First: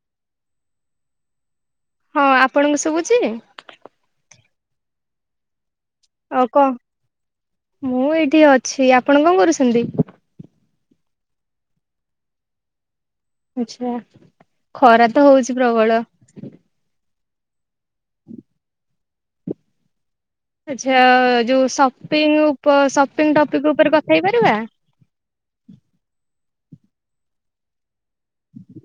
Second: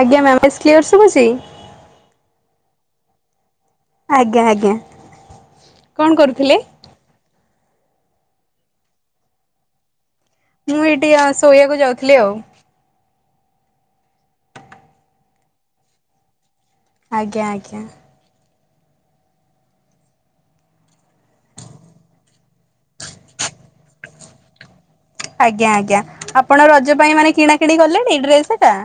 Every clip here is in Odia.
ଆଜ୍ଞା ମ୍ୟାମ ଏସ କ୍ଲିୟର ଶୁଭୁଛି। ହଁ ଆପଣଙ୍କୁ ଶୁଭୁଛି। ଆଜ୍ଞା ଆଜ୍ଞା କଣ ଆଉ କରୁଥିଲେ? କ ମୁ ଏଠି ଅଛି। ଆପଣ କଣ କରୁଛନ୍ତି? ମୁଁ ଏଠି ଆ ଶୋଇବାକୁ ଯାଉଥିଲି ଆଉ। ଆଛା ଖରା ତ ହଉଛି ପ୍ରବଳ। ଆଜ୍ଞା ଆଜ୍ଞା ହଁ ଆଚ୍ଛା ଯୋଉ ସପିଙ୍ଗ ସପିଙ୍ଗ ଟପିକ ଉପରେ କଥା ହେଇ ପାରିବା। ଆଜ୍ଞା ଆଜ୍ଞା ଆପଣ ରଜ ପାଇଁ ମାନେ କିଣା କିିଣି କଲେଣି ଡ୍ରେସ ଟା।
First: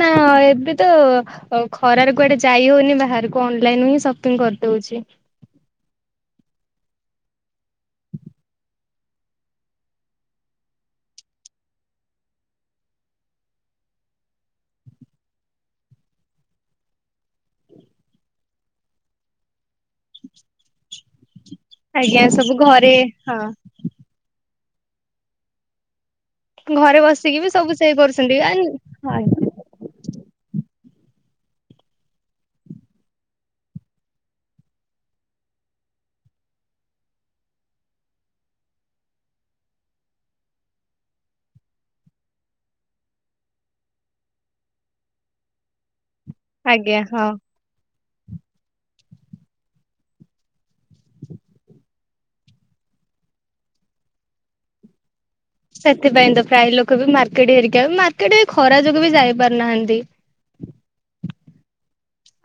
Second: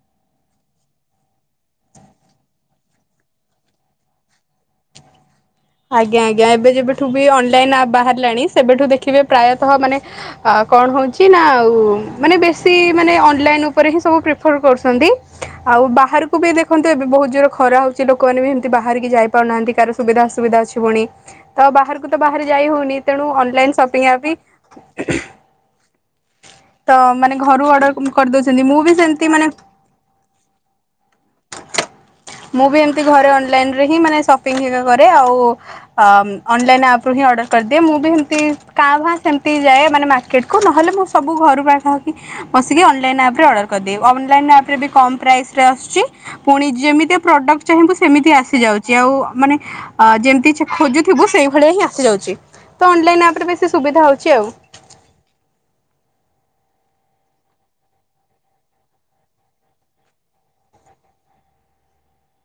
ନାଁ ନାଁ ଏବେ ତ ଆଉ ଖରାରେ କୁଆଡ଼େ ଯାଇ ହଉନି ବାହାରକୁ ଅନଲାଇନ ହିଁ ସପିଙ୍ଗ କରିଦଉଛି। ଆଜ୍ଞା ଆଜ୍ଞା ଏବେ ଯେବେଠୁ ବି ଅନଲାଇନ ଆ ବାହାରିଲାଣି ସେବେଠୁ ଦେଖିବେ ପ୍ରାୟତଃ ମାନେ ଆ କଣ ହେଉଛି ନା ଆଉ ମାନେ ବେଶି ମାନେ ଅନଲାଇନ ଉପରେ ହିଁ ପ୍ରେସର କରୁଛନ୍ତି। ଆଉ ବାହାରକୁ ବି ଦେଖନ୍ତୁ ଏବେ ବହୁତ ଜୋର ଖରା ହଉଛି ଲୋକମାନେ ବି ଏମିତି ବାହାରିକି ଯାଇ ପାରୁନାହାନ୍ତି। କାର ସୁବିଧା ସୁବିଧା ଅଛି ପୁଣି ତ ବାହାରକୁ ତ ଆଜ୍ଞା ବାହାରେ ସବୁ ଯାଇ ଘରେ ହଉନି ତେଣୁ ହଁ ଅନଲାଇନ ସପିଙ୍ଗ ବି ତ ଘରେ ବସିକି ମାନେ ବି ଘରୁ ସବୁ ସେ ଅର୍ଡର କରୁଛନ୍ତି ଆ କରିଦଉଛନ୍ତି। ମୁଁ ବି ସେମିତି ମାନେ ମୁଁ ବି ଏମିତି ଘରେ ଅନଲାଇନ ରେ ହିଁ ମାନେ ସପିଙ୍ଗ କରେ ଆଉ ଅ ଅନଲାଇନ୍ ଆପ ରୁ ହିଁ ଅର୍ଡର କରିଦିଏ। ମୁଁ ବି ସେମିତି କାଁ ଭାଁ ସେମିତି ଯାଏ ମାନେ ମା ମାର୍କେଟକୁ ନହେଲେ ମୁଁ ସବୁ ଘରୁ ବସିକି ଅନ ଲାଇନ୍ ଆପରେ ଅଡର୍ କରିଦିଏ। ଅନଲାଇ ଆପରେବି କମ ପ୍ରାଇସ ରେ ଆସୁଛି, ପୁଣି ଆଜ୍ଞା ଯେମିତି ହଁ। ଚାହିଁବୁ ସେମିତି ଆସିଯାଉଛି। ଆଉ ମାନେ ଯେମିତି ଖୋଜୁଥିବୁ ସେଇଭଳିଆ ହିଁ ଆସିଯାଉଛି ତ ଅନଲାଇନ ଆପରେ ବେଶି ସୁବିଧା ହଉଛି ଆଉ। ସେଥିପାଇଁ ତ ପ୍ରାୟ ଲୋକ ବି ମାର୍କେଟ ହେରିକା ମାର୍କେଟ ଏଇ ଖରା ଯୋଗୁ ବି ଯାଇପାରୁନାହାନ୍ତି।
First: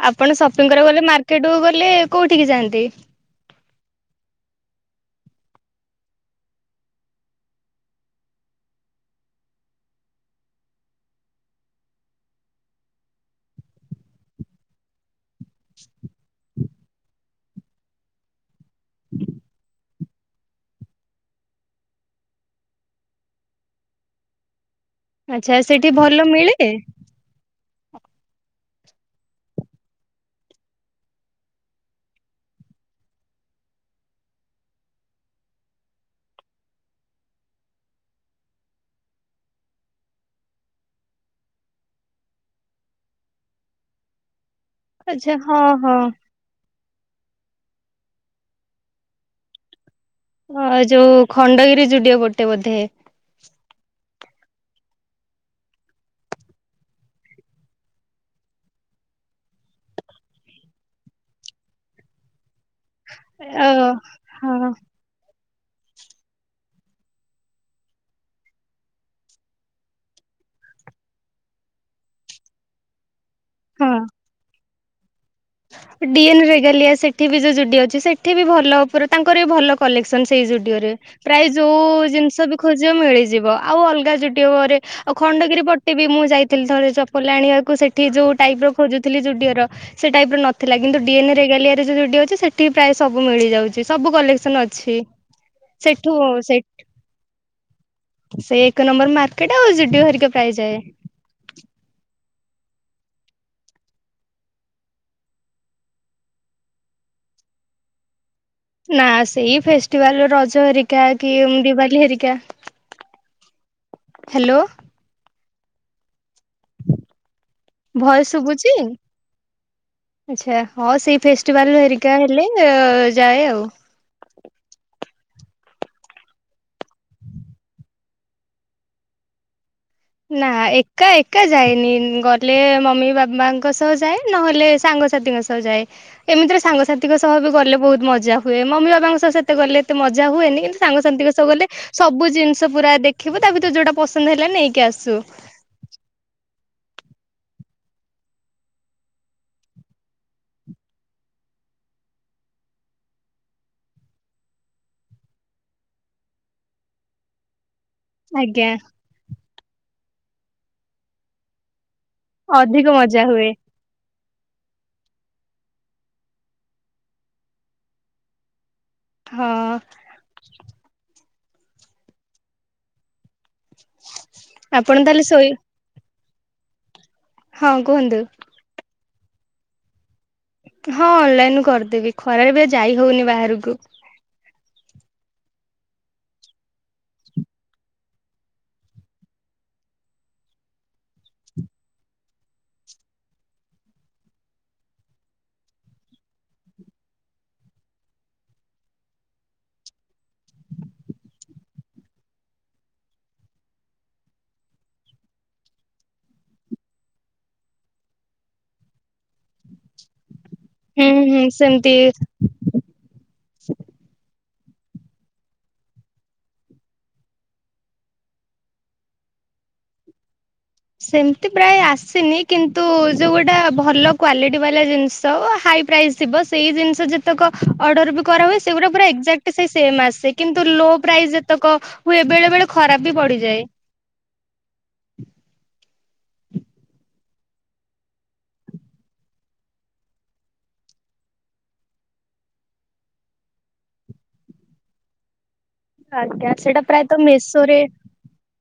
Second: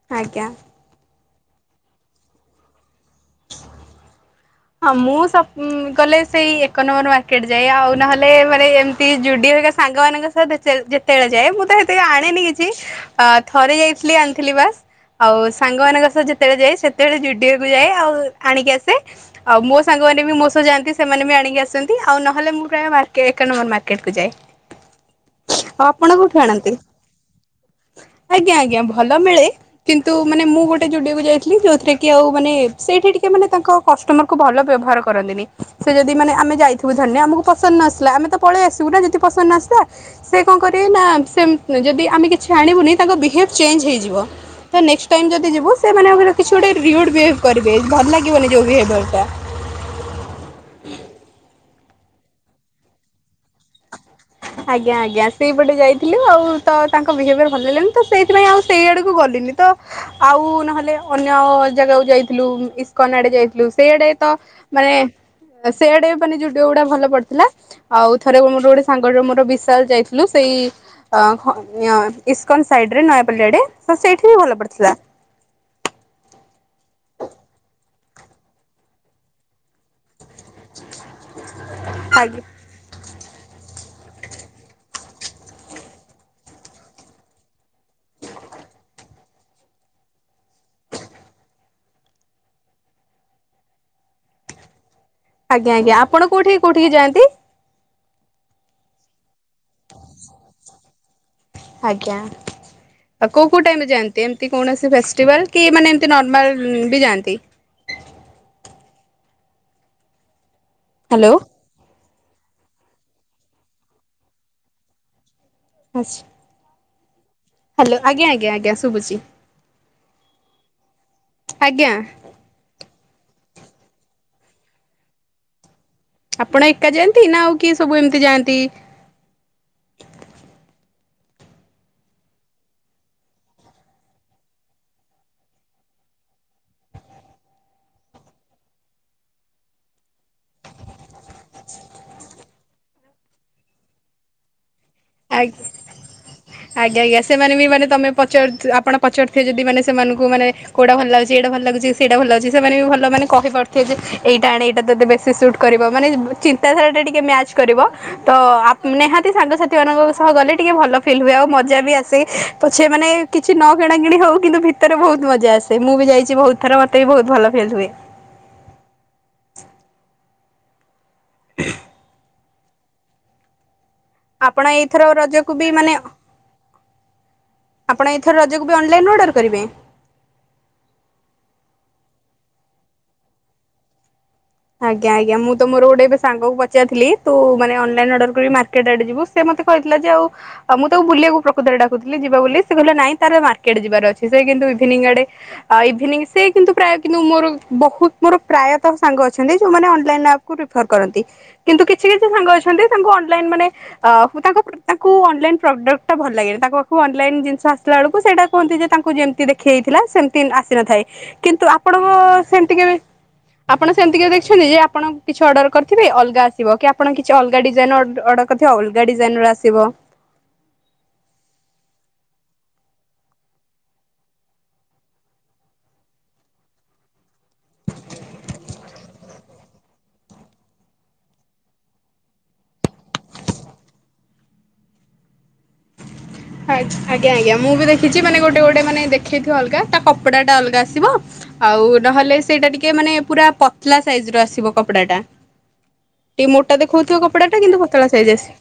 ଆପଣ ଆଜ୍ଞା ସପିଙ୍ଗ କରିବାକୁ ଗଲେ ମାର୍କେଟ କୁ ଗଲେ କୋଉଠିକି ଯାଆନ୍ତି? ହଁ ମୁଁ ସପିଂ କଲେ ସେଇ ଏକ ନମ୍ବର ମାର୍କେଟ ଯାଏ। ଆଉ ନହେଲେ ମାନେ ଏମତିକି ସାଙ୍ଗମାନଙ୍କ ସହ ଯେତେବେଳେ ଯେତେବେଳେ ଯାଏ ମୁଁ ତ ସେତେ ଆଣେନି କିଛି। ଅ ଥରେ ଯାଇଥିଲି ଆଣିଥିଲି ବାସ୍। ଆଉ ସାଙ୍ଗମାନଙ୍କ ସହ ଯେତେବେଳେ ଯାଏ ସେତେବେଳେ ଜୁଡିଓକୁ ଯାଏ ଆଉ ଆଣିକି ଆସେ। ଆଉ ମୋ ସାଙ୍ଗମାନେ ବି ମୋ ସହ ଯାଆନ୍ତି ସେମାନେ ବି ଆଣିକି ଆସନ୍ତି ଆଉ ନହେଲେ ମୁଁ ପ୍ରାୟ ମାର୍କେଟଏକ ନମ୍ବର ମାର୍କେଟ କୁ ଯାଏ। ଆଚ୍ଛା ଆଉ ସେଠି ଆପଣ ଭଲ କୋଉଠୁ ମିଳେ? ଆଣନ୍ତି? ଆଜ୍ଞା, ଆଜ୍ଞା, ଭଲ ମିଳେ! କିନ୍ତୁ ମାନେ ମୁଁ ଗୋଟେ ଯୁଡିଓକୁ ଯାଇଥିଲି ଯୋଉଥିରେ କି ଆଉ ମାନେ ସେଇଠି ଟିକେ ମାନେ ତାଙ୍କ କଷ୍ଟମର ତାଙ୍କୁ ଭଲ ବ୍ୟବହାର କରନ୍ତିନି। ସେ ଯଦି ମାନେ ଆମେ ଯାଇଥିବୁ ଧରିନିଅ ଆମକୁ ପସନ୍ଦ୍ ନ ଆସିଲା ଆମେ ତ ପଳେଇ ଆସିବୁ ନା ଯଦି ପସନ୍ଦ ନ ଆସିଲା। ସେ କଣ କରିବେ ନା ସେ ଯଦି ଆମେ କିଛି ଆଣିବୁନି ତାଙ୍କ ବିହେଭ୍ ଚେଞ୍ଜ ହେଇଯିବ। ତ ନେକ୍ସଟ ଟାଇମ୍ ଆଚ୍ଛା ଯଦି ହଁ ଯିବୁ ହଁ ସେମାନେ କଣ କହିଲ କିଛି ଗୋଟେ ରିଉଡ଼୍ ବିହେଭ୍ କରିବେ ଭଲ ଲାଗିବନି ଯୋଉ ବିହେଭିୟରଟା। ହଁ ଯୋଉ ଖଣ୍ଡଗିରି ଯୁଡିଓ ପଟେ ବୋଧେ? ହଁ। ଆଜ୍ଞା ଆଜ୍ଞା, ସେଇପଟେ ଯାଇଥିଲୁ ଆଉ ତ ତାଙ୍କ ବିହେଭିୟର୍ ଭଲଲାଗିଲାନି ତ ସେଇଥିପାଇଁ ଆଉ ସେଇ ଆଡ଼କୁ ଗଲିନି ତ ଆଉ ନହେଲେ ଅନ୍ୟ ଜାଗାକୁ ଯାଇଥିଲୁ। ଇସ୍ କନ୍ ଆଡେ ଅ ଯାଇଥିଲୁ। ସେଇଆଡେ ତ ହଁ ମାନେ ସେଇଆଡେ ମାନେ ଯୁଡିଓ ଗୁଡା ଭଲ ପଡିଥିଲା, ଆଉ ଥରେ ମୋର ଗୋଟେ ସାଙ୍ଗର ଯୋଉ ମୋର ବିଶାଲ ଯାଇଥିଲୁ ସେଇ ଇସ୍କନ୍ ସାଇଡ ରେ ନୟାପଲ୍ଲୀ ଆଡ଼େ ହଁ। ତ ସେଇଠିହିଁ ଭଲ ପଡ଼ିଥିଲା। ଡିଏନ ରେଗାଲିଆ ସେଠି ବି ଯୋଉ ଯୁଡିଓ ଅଛି ସେଠି ବି ଭଲ। ଉପରେ ତାଙ୍କର ବି ଭଲ। କଲେକ୍ସନ ସେଇ ଯୁଡିଓରେ ପ୍ରାୟ ଯୋଉ ଆଜ୍ଞା ଜିନିଷ ଖୋଜ ମିଳିଯିବ। ଆଉ ଅଲଗା ଯୁଡ଼ିଓରେ ଆଉ ଖଣ୍ଡଗିରି ପଟେ ବି ମୁଁ ଯାଇଥିଲି ଥରେ ଚପଲ ଆଣିବାକୁ। ସେଠି ଯୋଉ ଟାଇପ ର ଖୋଜୁଥିଲି ଯୁଡିଓର ସେ ଟାଇପ ର ନଥିଲା କିନ୍ତୁ ଡିଏନ୍ ରେଗାଲିଆରେ ଯୋଉ ଯୁଡ଼ିଓ ଅଛି ସେଠି ପ୍ରାୟ ସବୁ ମିଳିଯାଉଛି ସବୁ କଲେକ୍ସନ ଅଛି। ଆଜ୍ଞା ଆଜ୍ଞା, ସେଠୁ ଆପଣ ସେ କୋଉଠିକି କୋଉଠିକି ଯଆନ୍ତି? ସେଇ ଏକ ନମ୍ବର ମାର୍କେଟ ଆଉ ଯୁଡିଓ ହେରିକା ପ୍ରାୟ ଯାଏ। ଆଜ୍ଞା। ଆଉ କୋଉ କୋଉ ଟାଇମରେ ଯାଆନ୍ତି ଏମିତି କୌଣସି ଫେଷ୍ଟିଭାଲ କି ମାନେ ଏମତି ନର୍ମାଲ ବି ଯାଆନ୍ତି। ନା ସେଇ ଫେଷ୍ଟିଭାଲ ରଜ ହେରିକା ହ୍ୟାଲୋ କି ଦିବାଲି ହେରିକା। ହ୍ୟାଲୋ। ଆଚ୍ଛା। ହ୍ୟାଲୋ ଭଏସ୍ ଆଜ୍ଞା ଆଜ୍ଞା ଆଜ୍ଞା ଶୁଭୁଛି? ଆଛା ହଁ, ସେଇ ଫେଷ୍ଟିଭାଲ ଆଜ୍ଞା ହେରିକା। ହେଲେ ଯାଏ ଆଉ। ଆପଣ ଏକା ଯାଆନ୍ତି? ନା ଆଉ କିଏ ସବୁ ଏମିତି ଯାଆନ୍ତି? ନା ଏକା ଏକା ଯାଏନି ଗଲେ ମମି ବାବାଙ୍କ ସହ ଯାଏ ନହେଲେ ସାଙ୍ଗସାଥିଙ୍କ ସହ। ଯାଏ। ଏମିତିରେ ସାଙ୍ଗସାଥିଙ୍କ ସହ ବି ଗଲେ ବହୁତ ମଜା ହୁଏ। ମମି ବାବାଙ୍କ ସହ ସେତେ ଗଲେ ଏତେ ମଜା ହୁଏନି, କିନ୍ତୁ ସାଙ୍ଗସାଥିଙ୍କ ସହ ଗଲେ ସବୁ ଜିନିଷ ପୁରା ଦେଖିବୁ ତା ଭିତରେ ଯୋଉଟା ପସନ୍ଦ ହେଲା ନେଇକି ଆସୁ। [unintelligible] ଆଜ୍ଞା ଆଜ୍ଞା ସେମାନେ ବି ମାନେ ତମେ ପଚାରୁ ଆପଣ ପଚାରୁଥିବେ ଯଦି ମାନେ ସେମାନଙ୍କୁ ମାନେ କୋଉଟା ଭଲ ଲାଗୁଛି ଏଇଟା ଭଲ ଲାଗୁଛି ସେଟା ଭଲ ଲାଗୁଛି ସେମାନେ ବି ଭଲ ମାନେ କହିପାରୁଥିବେ ଯେ ଏଇଟା ଆଣ ଏଇଟା ତତେ ବେଶୀ ସୁଟ କରିବ ମାନେ ଚିନ୍ତାଧାରା ଟା ଟିକେ ମ୍ୟାଚ କରିବ। ତ ଆଜ୍ଞା ନିହାତି ସାଙ୍ଗସାଥି ମାନଙ୍କ ସହ ଗଲେ ଟିକେ ଭଲ ଫିଲ୍ ହୁଏ ଆଉ ମଜା ବି ଆ ସେ ତ ଅଧିକ ସେମାନେ ମାନେ ମଜା ହୁଏ କିଛି ନ କିଣା କିିଣି ହଉ କିନ୍ତୁ ଭିତରେ ବହୁତ ମଜା ଆସେ ମୁଁ ବି ଯାଇଛି ବହୁତ ଥର ମତେ ବି ବହୁତ ଭଲ ଫିଲ୍ ହୁଏ। ହଁ। [inaudible] [inaudible] ଆପଣ ଏଇଥର ତାହେଲେ ଶୋଇ ରଜକୁ ବି ମାନେ ହଁ ଆପଣ କୁହନ୍ତୁ ଏଇଥର ରଜକୁ ବି ଅନଲାଇନ ଅର୍ଡର କରିବେ? ହଁ ଅନଲାଇନ ରୁ କରିଦେବି ଖରାରେ ଏବେ ଯାଇ ହଉନି ବାହାରକୁ। ଆଜ୍ଞା ଆଜ୍ଞା ମୁ ତ ମୋର ଗୋଟେ ଏବେ ସାଙ୍ଗ କୁ ପଚାରିଥିଲି ତୁ ମାନେ ଅନଲାଇନ ଅର୍ଡର କରି ମାର୍କେଟ ଆଡେ ଯିବୁ ସେ ମତେ କହିଥିଲା ଯେ ଆଉ ଆ ମୁଁ ତାକୁ ବୁଲିବାକୁ ପ୍ରକୃତରେ ଡାକୁଥିଲିି ଯିବା ବୋଲି ସେ କହିଲା ନାଇଁ ତାର ମାର୍କେଟ ଯିବାର ଅଛି ସେ କିନ୍ତୁ ଇଭିନିଂ ଆଡେ ଆ ଇଭିନିଂ ସେ କିନ୍ତୁ ପ୍ରାୟ କିନ୍ତୁ ମୋର ବହୁତ ମୋର ପ୍ରାୟତଃ ସାଙ୍ଗ ଅଛି ଅଛନ୍ତି ଯୋଉ ମାନେ ଅନଲାଇନ ଆପକୁ ରିଫର କରନ୍ତି କିନ୍ତୁ କିଛି କିଛି ସାଙ୍ଗ ଅଛନ୍ତି ତାଙ୍କୁ ଅନଲାଇନ ମାନେ ଅ ମୁଁ ତାଙ୍କୁ ତାଙ୍କୁ ଅନଲାଇନ ପ୍ରଡକ୍ଟ ଟା ଭଲ ଲାଗେନି ତାଙ୍କ ପାଖକୁ ଅନଲାଇନ ଜିନିଷ ଆସିଲା ବେଳକୁ ସେଟା କୁହନ୍ତି ଯେ ତାଙ୍କୁ ଯେମିତି ଦେଖ ହେଇଥିଲା ସେମିତି ଆସିନଥାଏ ହୁଁ ହୁଁ କିନ୍ତୁ ସେମିତି ଆପଣଙ୍କ ସେମତି କେବେ ଆପଣ ସେମିତି କେବେ ଦେଖିଛନ୍ତି ଯେ ଆପଣ କିଛି ଅର୍ଡର କରିଥିବେ ଅଲଗା ଆସିବ କି ଆପଣ କିଛି ଅଲଗା ଡିଜାଇନ ଅର୍ଡର କରି ଅଲଗା ଡିଜାଇନ ର ଆସିବ। ସେମିତି ପ୍ରାୟ ଆସିନି କିନ୍ତୁ ଯଉ ଟା ଭଲ କ୍ଵାଲିଟି ବାଲା ଜିନିଷ ହାଇ ପ୍ରାଇସ୍ ଥିବ ସେଇ ଜିନିଷ ଯେତେକ ଅର୍ଡର ବି କରା ହୁଏ ସେଗୁଡା ପୁରା ଏକଯାକ୍ଟ ସେ ସେମ୍ ଆସେ କିନ୍ତୁ ଲୋ ପ୍ରାଇସ୍ ଯେତେକ ହୁଏ ବେଳେ ବେଳେ ଖରାପ ବି ବଢ଼ି ଯାଏ। ଆଜ୍ଞା ଆଜ୍ଞା ମୁଁ ବି ଦେଖିଛି ମାନେ ଗୋଟେ ଗୋଟେ ମାନେ ଦେଖେଇଥିବ ଅଲଗା ତା କପଡା ଟା ଅଲଗା ଆସିବ। ଆଉ ନହେଲେ ସେଇଟା ଟିକେ ମାନେ ପୁରା ପତଲା ସାଇଜ ର ଆସିବ କପଡା ଟା। ଟିକେ ଆଜ୍ଞା ମୋଟା ସେଇଟା ଦେଖଉଥିବ ପ୍ରାୟତଃ କପଡା ଟା ମେସୋରେ କିନ୍ତୁ ପତଳା ସାଇଜ୍ ଆସିବ।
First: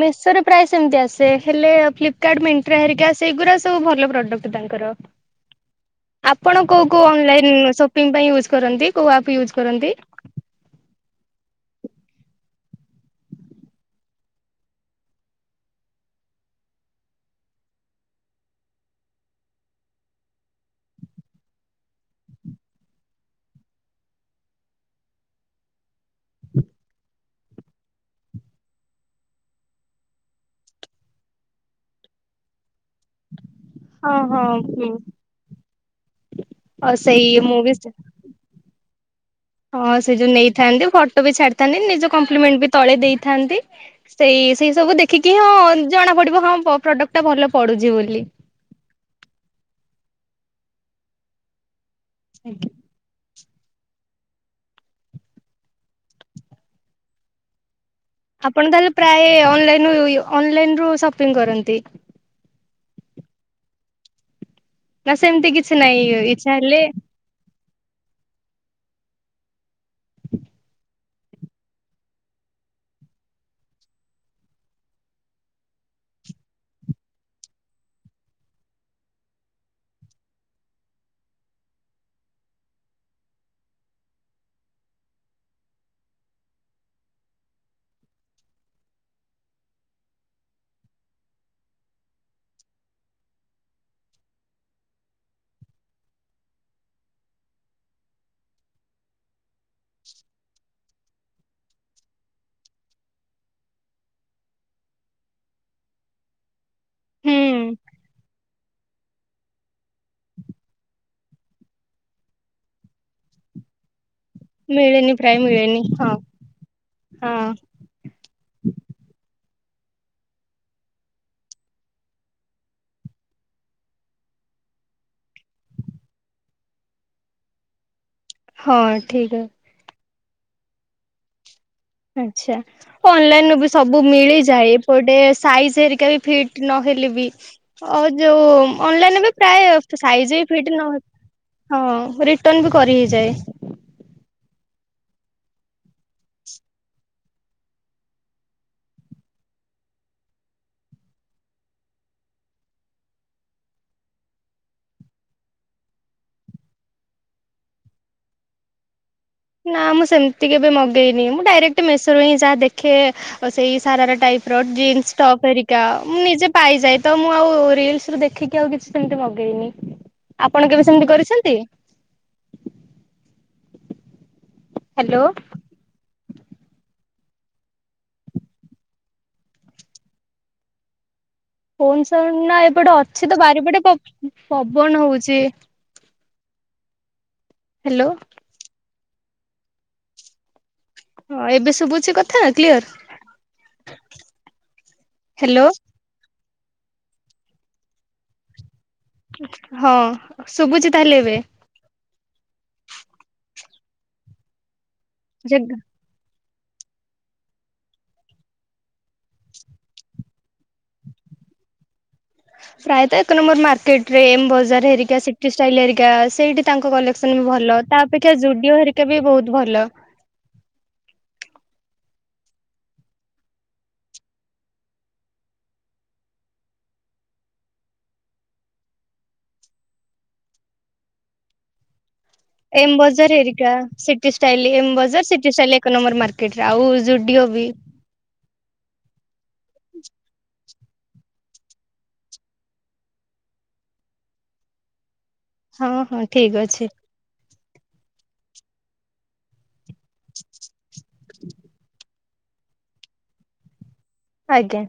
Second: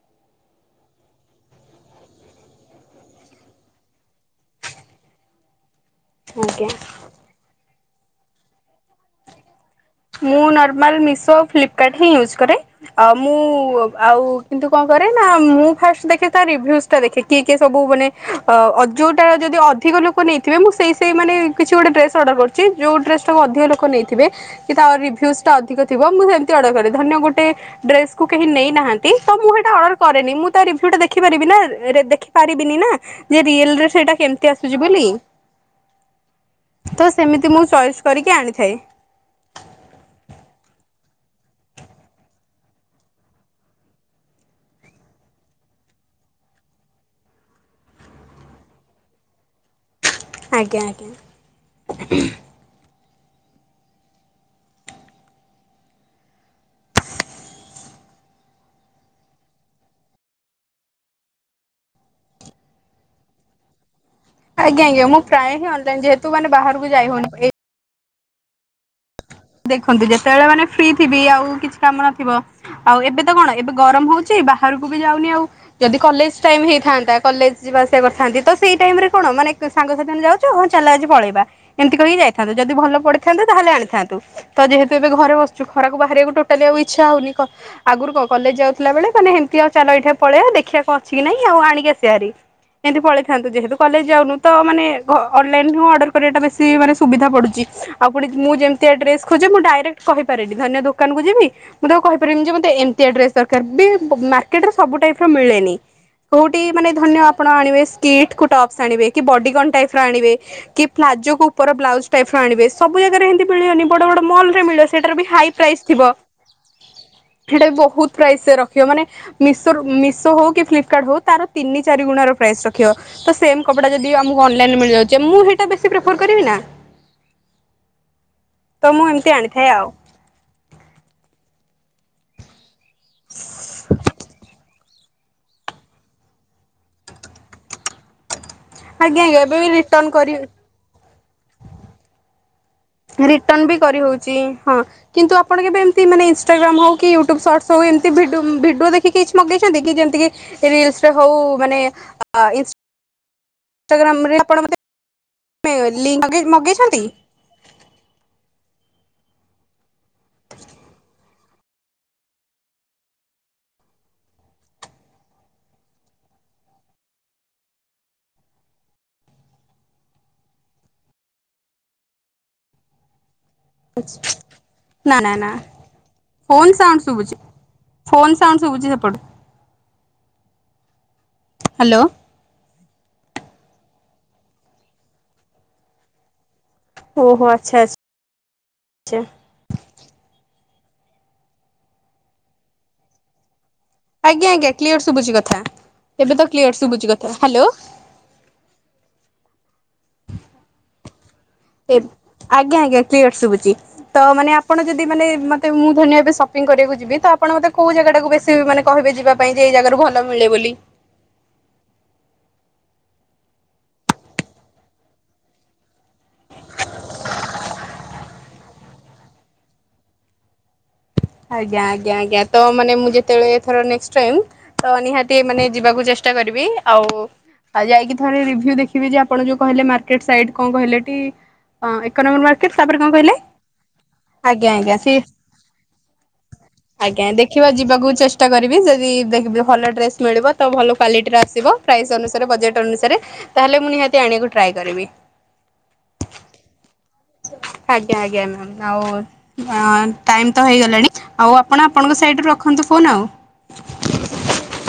ମେସୋରେ ପ୍ରାଇସ୍ ଏମିତି ଆସେ ହେଲେ ଫ୍ଲିପକାର୍ଟ ମେଣ୍ଟ୍ରା ହେରିକା ସେଇଗୁଡ଼ା ସବୁ ଭଲ ପ୍ରଡକ୍ଟ ତାଙ୍କର। [inaudible] ଆପଣ ଆଜ୍ଞା। କଉ କଉ ଅନଲାଇନ୍ ସପିଙ୍ଗ ପାଇଁ ୟୁଜ୍ କରନ୍ତି କଉ ଆପ୍ ୟୁଜ୍ କରନ୍ତି? ମୁଁ ନର୍ମାଲ ମେଶୋ ଫ୍ଲିପକାର୍ଟ ହିଁ ୟୁଜ୍ କରେ। ଆ ମୁଁ ଆଉ କିନ୍ତୁ କଣ କରେ ନା ମୁଁ ଫାଷ୍ଟ ଦେଖେ ତା ରିଭ୍ୟୁଜ ଦେଖିକି କିଏ କିଏ ସବୁ ମାନେ ଅ ଯୋଉଟା ଯଦି ଅଧିକ ଲୋକ ନେଇଥିବେ ମୁଁ ସେଇ ସେଇ ମାନେ କିଛି ଗୋଟେ ଡ୍ରେସ ଅର୍ଡର କରୁଛି ଯୋଉ ଡ୍ରେସ ଟାକୁ ଅଧିକ ଲୋକ ନେଇଥିବେ କି ତାର ରିଭ୍ୟୁଜଟା ଅଧିକ ଥିବ ମୁଁ ସେମିତି ଅର୍ଡ଼ର କରେ ଧରି ନିଅ ଗୋଟେ ଡ୍ରେସକୁୁ କେହି ନେଇନାହାନ୍ତି ତ ମୁଁ ସେଟା ଅର୍ଡର କରେନି ମୁଁ ତା ରିଭ୍ୟୁଜ ଦେଖିପାରିବି ନା ପାରିବିନି ନା ଯେ ରିଏଲରେ ହଁ ସେଇଟା ହଁ କେମତି ଆସୁଛି ହୁଁ। ବୋଲି ଆଉ ତ ସେଇ ସେମିତି ମୁଁ ବି ସେ ଚଏସ୍ କରିକି ଆଣିଥାଏ। ହଁ ସେ ଯୋଉ ନେଇଥାନ୍ତି ଫଟୋ ବି ଛାଡିଥାନ୍ତି ନିଜ କମ୍ପ୍ଲିମେଣ୍ଟ ବି ତଳେ ଦେଇଥାନ୍ତି। ସେଇ ସେଇ ସବୁ ଦେଖିକି ହଁ ଜଣା ପଡିବ ହଁ ପ୍ରଡକ୍ଟ ଟା ଭଲ ପଡୁଛି ବୋଲି। ଆଜ୍ଞା ଆଜ୍ଞା। [inaudible] ଆପଣ ତାହେଲେ ପ୍ରାୟ ଅନଲାଇନରୁ ଅନଲାଇନ ରୁ ସପିଂ କରନ୍ତି। ଆଜ୍ଞା ଆଜ୍ଞା ନା ମୁଁ ସେମିତି ପ୍ରାୟ ହି କିଛି ନାହିଁ ଅନଲାଇନ ଯେହେତୁ ଇଚ୍ଛା ମାନେ ହେଲେ ବାହାରକୁ ଯାଇ ହଉନି। ଦେଖନ୍ତି ଯେତେବେଳେ ମାନେ ଫ୍ରି ଥିବି ଆଉ କିଛି କାମ ନଥିବ। ଆଉ ଏବେ ତ କଣ ଏବେ ଗରମ ହଉଛି ବାହାରକୁ ବି ଯାଉନି ଆଉ। ଯଦି କଲେଜ ଟାଇମ ହେଇଥାନ୍ତା କଲେଜ ଯିବା ଆସିବା କରିଥାନ୍ତି। ତ ସେଇ ଟାଇମ ରେ କଣ ମାନେ ସାଙ୍ଗସାଥି ମାନେ ହଉ ଯାଉଛୁ ହଁ ଚାଲ ଆଜି ପଳେଇବା। ଏମିତି କହିକି ଯାଇଥାନ୍ତୁ। ଯଦି ଭଲ ପଡିଥାନ୍ତୁ ତାହେଲେ ଆଣିଥାନ୍ତୁ। ତ ଯେହେତୁ ଏବେ ଘରେ ବସିଛୁ। ଖରାକୁ ବାହାରିବାକୁ ଟୋଟାଲି ଆଉ ଇଚ୍ଛା ହଉନି। ଆଗରୁ କଣ କଲେଜ ଯାଉଥିଲା ବେଳେ ମାନେ ଏମିତି ଆଉ ଚାଲ ଏଇଠି ପଳେଇବା ଦେଖିବା କଣ ଅଛି କି ନାଇଁ ଆଉ ଆଣିକି ଆସିିବା ହାରି। ଏମିତି ପଳେଇଥାନ୍ତୁ ଯେହେତୁ କଲେଜ ଯାଉନୁ ତ ମାନେ ଅନଲାଇନ ରୁ ଅର୍ଡର କରିବାଟ ବେଶି ମାନେ ସୁବିଧା ପଡୁଛି। ଆଉ ପୁଣି ମୁଁ ଯେମିତିଆ ଡ୍ରେସ ଖୋଜେ ମୁଁ ଡାଇରେକ୍ଟ କହିପାରେନି। ଧରିନିଅ ଦୋକାନକୁ ଯିବି। ମୁଁ ତାକୁ କହିପାରିବିନି ଯେ ମତେ ଏମିତିଆ ଡ୍ରେସ ଦରକାର ବି ମାର୍କେଟରେ ସବୁ ଟାଇପ ର ମିଳେନି। କୋଉଠି ମାନେ ଧରିନିଅ ହୁଁ ଆପଣ ଆଣିବେ ସ୍କିଟ୍ କୁ ଟପ୍ସ ଆଣିବେ କି ବଡିଗନ୍ ଟାଇପ ର ଆଣିବେ। କି ପ୍ଲାଜୋ କୁ ଉପର ବ୍ଲାଉଜ ଟାଇପ ର ଆଣିବେ ସବୁ ଜାଗାରେ ଏମିତି ମିଳିବନି ବଡ ବଡ ମଲ ମିଳିବ ମିଳେନି ସେଟା ବି ପ୍ରାୟ ହାଇ ମିଳେନି ପ୍ରାଇଜ୍ ଥିବ। ହଁ। ହଁ ସେଟା ବି ବହୁତ ପ୍ରାଇଜ୍ ରଖିବ ମାନେ ମିଶୋ ରୁ ମିଶୋ ହଉ କି ଫ୍ଲିପକାର୍ଟ ହଉ ତାର ତିନି ଚାରି ଗୁଣା ର ପ୍ରାଇସ୍ ରଖିବ। ତ ସେମ କପଡା ଯଦି ଆମକୁ ଅନଲାଇନରେ ମିଳିଯାଉଛି। ମୁଁ ହେଇଟା ବେଶି ପ୍ରିଫର କରିବି ନା। ତ ହଁ ମୁଁ ଏମିତି ଠିକ ଆଣିଥାଏ ଆଉ। ଆଛା ଅନଲାଇନ ରୁ ବି ସବୁ ମିଳିଯାଏ। ଗୋଟେ ସାଇଜ ହେରିକା ବି ଫିଟ୍ ନହେଲେ ବି ଆଉ ଯୋଉ ଅନଲାଇନ ଆଜ୍ଞା ବି ଆଜ୍ଞା ଏବେ ପ୍ରାୟ ରିଟର୍ଣ କରି ସାଇଜ ବି ଫିଟ୍ ନ ହଁ [unintelligible] ହେଇଯାଏ। ରିଟନ୍ ବି କରି ହଉଚି ହଁ। କିନ୍ତୁ ଆପଣ କେବେ ଏମିତି ମାନେ ଇନଷ୍ଟାଗ୍ରମ୍ ହଉ କି ୟୁଟ୍ୟୁବ ସର୍ଟସ୍ ହଉ ଏମିତି ଭି ଭିଡ଼ିଓ ଦେଖି କିଛି ମଗେଇଛନ୍ତି କି ଯେମିତିକି ରିଲ୍ସ ରେ ହଉ ମାନେ ଆ ଆ ଇଜ୍ ଇନ୍ଷ୍ଟାଗ୍ରାମରେ ଆପଣ ମତେ ଲିଙ୍କ ମଗେଇ ମଗେଇଛନ୍ତି। ନା ମୁଁ ସେମିତି କେବେ ମଗେଇନି ମୁଁ ଡାଇରେକ୍ଟ ମେସରୁ ହିଁ ଯାହା ଦେଖେ ସେଇ ସାରାର ଟାଇପ ର ଜିନ୍ସ ଟପ୍ରିକା ମୁଁ ନିଜେ ପାଇଯାଏ ତ ମୁଁ ଆଉ ରିଲସ୍ ଦେଖ ଟିକ୍ ଆଉ କିଛି ସେମିତି ମଗେଇନି ଆପଣ କେବେ ସେମିତି କରିଛନ୍ତି। [unintelligible] ନା ହ୍ୟାଲୋ ନା ନା ଫୋନ୍ ସାଉଣ୍ଡ ଶୁଭୁଛି ଫୋନ୍ ସାଉଣ୍ଡ ଶୁଭୁଚି ସେପଟେ। ହ୍ୟାଲୋ। ଫୋନ୍ ସାଉଣ୍ଡ ନା ଏପଟେ ଅଛି ତ ବାରିପଟେ ପବନ ହଉଛି। ଓ ହୋ ଆଚ୍ଛା ଆଛା ହ୍ୟାଲୋ ଆଛା। ହଁ ଏବେ ସବୁ ଅଛି କଥା କ୍ଲିୟର। ଆଜ୍ଞା ଆଜ୍ଞା କ୍ଲିୟର ଶୁଭୁଚ କଥା ହ୍ୟାଲୋ ଏବେ ତ କ୍ଲିୟର ଶୁଭୁଚି କଥା। ହାଲୋ ହଁ ଶୁଭୁଚି ତାହେଲେ ଏବେ। ଆଜ୍ଞା ଆଜ୍ଞା କ୍ଲିୟର୍ ଶୁଭୁଚି ତ ମାନେ ଆପଣ ଯଦି ମାନେ ଯେ ମତେ ମୁଁ ଧରିନିଅ ଏବେ ସଂପି କରିବାକୁ ଯିବି ତ ଆପଣ ମୋତେ କଉ ଜାଗାଟାକୁ ବେଶୀ ମାନେ କହିବେ ଯିବା ପାଇଁ ଯେ ଏଇ ଜାଗାରୁ ଭଲ ମିଳେ ବୋଲି। ପ୍ରାୟତ ଏକ ନମ୍ବର ମାର୍କେଟ ରେ ଏମ୍ ବଜାର ହେରିକା ସିଟି ଷ୍ଟାଇଲ ହେରିକା ସେଇଠି ତାଙ୍କ କଲେକ୍ସନ ବି ଭଲ। ତା ଅପେକ୍ଷା ଜୁଡିଓ ହରିକା ବି ବହୁତ ଭଲ। ଆଜ୍ଞା ଆଜ୍ଞା ଆଜ୍ଞା ତ ମାନେ ମୁଁ ଯେତେବେଳେ ଥର ନେକ୍ସଟ ଟାଇମ ତ ନିହାତି ମାନେ ଯିବାକୁ ଚେଷ୍ଟା କରିବି ଆଉ ଆଉ ଯାଇକି ଥରେ ରିଭ୍ୟୁ ଦେଖିବି ଯେ ଆପଣ ଯୋଉ କହିଲେ ମାର୍କେଟ ସାଇଟ୍ କଣ କହିଲେ ଟି? ହଁ ଏକ ନମ୍ବର [unintelligible] ଏମ୍ କହିଲେ ବଜାର ହେରିକା ସିଟି ଆଜ୍ଞା ଷ୍ଟାଇଲ ଏମ୍ ଆଜ୍ଞା ସେ ବଜାର, ସିଟି ଷ୍ଟାଇଲ ଏକ ନମ୍ବର ମାର୍କେଟ ରେ। ଆଉ ଆଜ୍ଞା ଜୁଡିଓ ବି ଦେଖିବା ଯିବାକୁ ଚେଷ୍ ଚେଷ୍ଟା କରିବି ଯଦି ଦେଖିବି ଭଲ ଡ୍ରେସ୍ ମିଳିବ ତ ଭଲ କ୍ଲାଲିଟିର ଆସିବ ପ୍ରାଇସ୍ ଅନୁସାରେ ବଜେଟ୍ ଅନୁସାରେ ତାହେଲେ ମୁଁ ନିହାତି ଆଣିବାକୁ ଟ୍ରାଏ କରିବି ହଁ ହଁ ଠିକ୍ ଅଛି ଆଜ୍ଞା ଆଜ୍ଞା ମ୍ୟାାମ୍ ଆଉ ଟାଇମ୍ ତ ହେଇଗଲାଣି ଆଉ ଆପଣ ଆପଣଙ୍କ ସାଇଡ଼ୁ ରଖନ୍ତୁ ଫୋନ୍ ଆଉ ଆଜ୍ଞା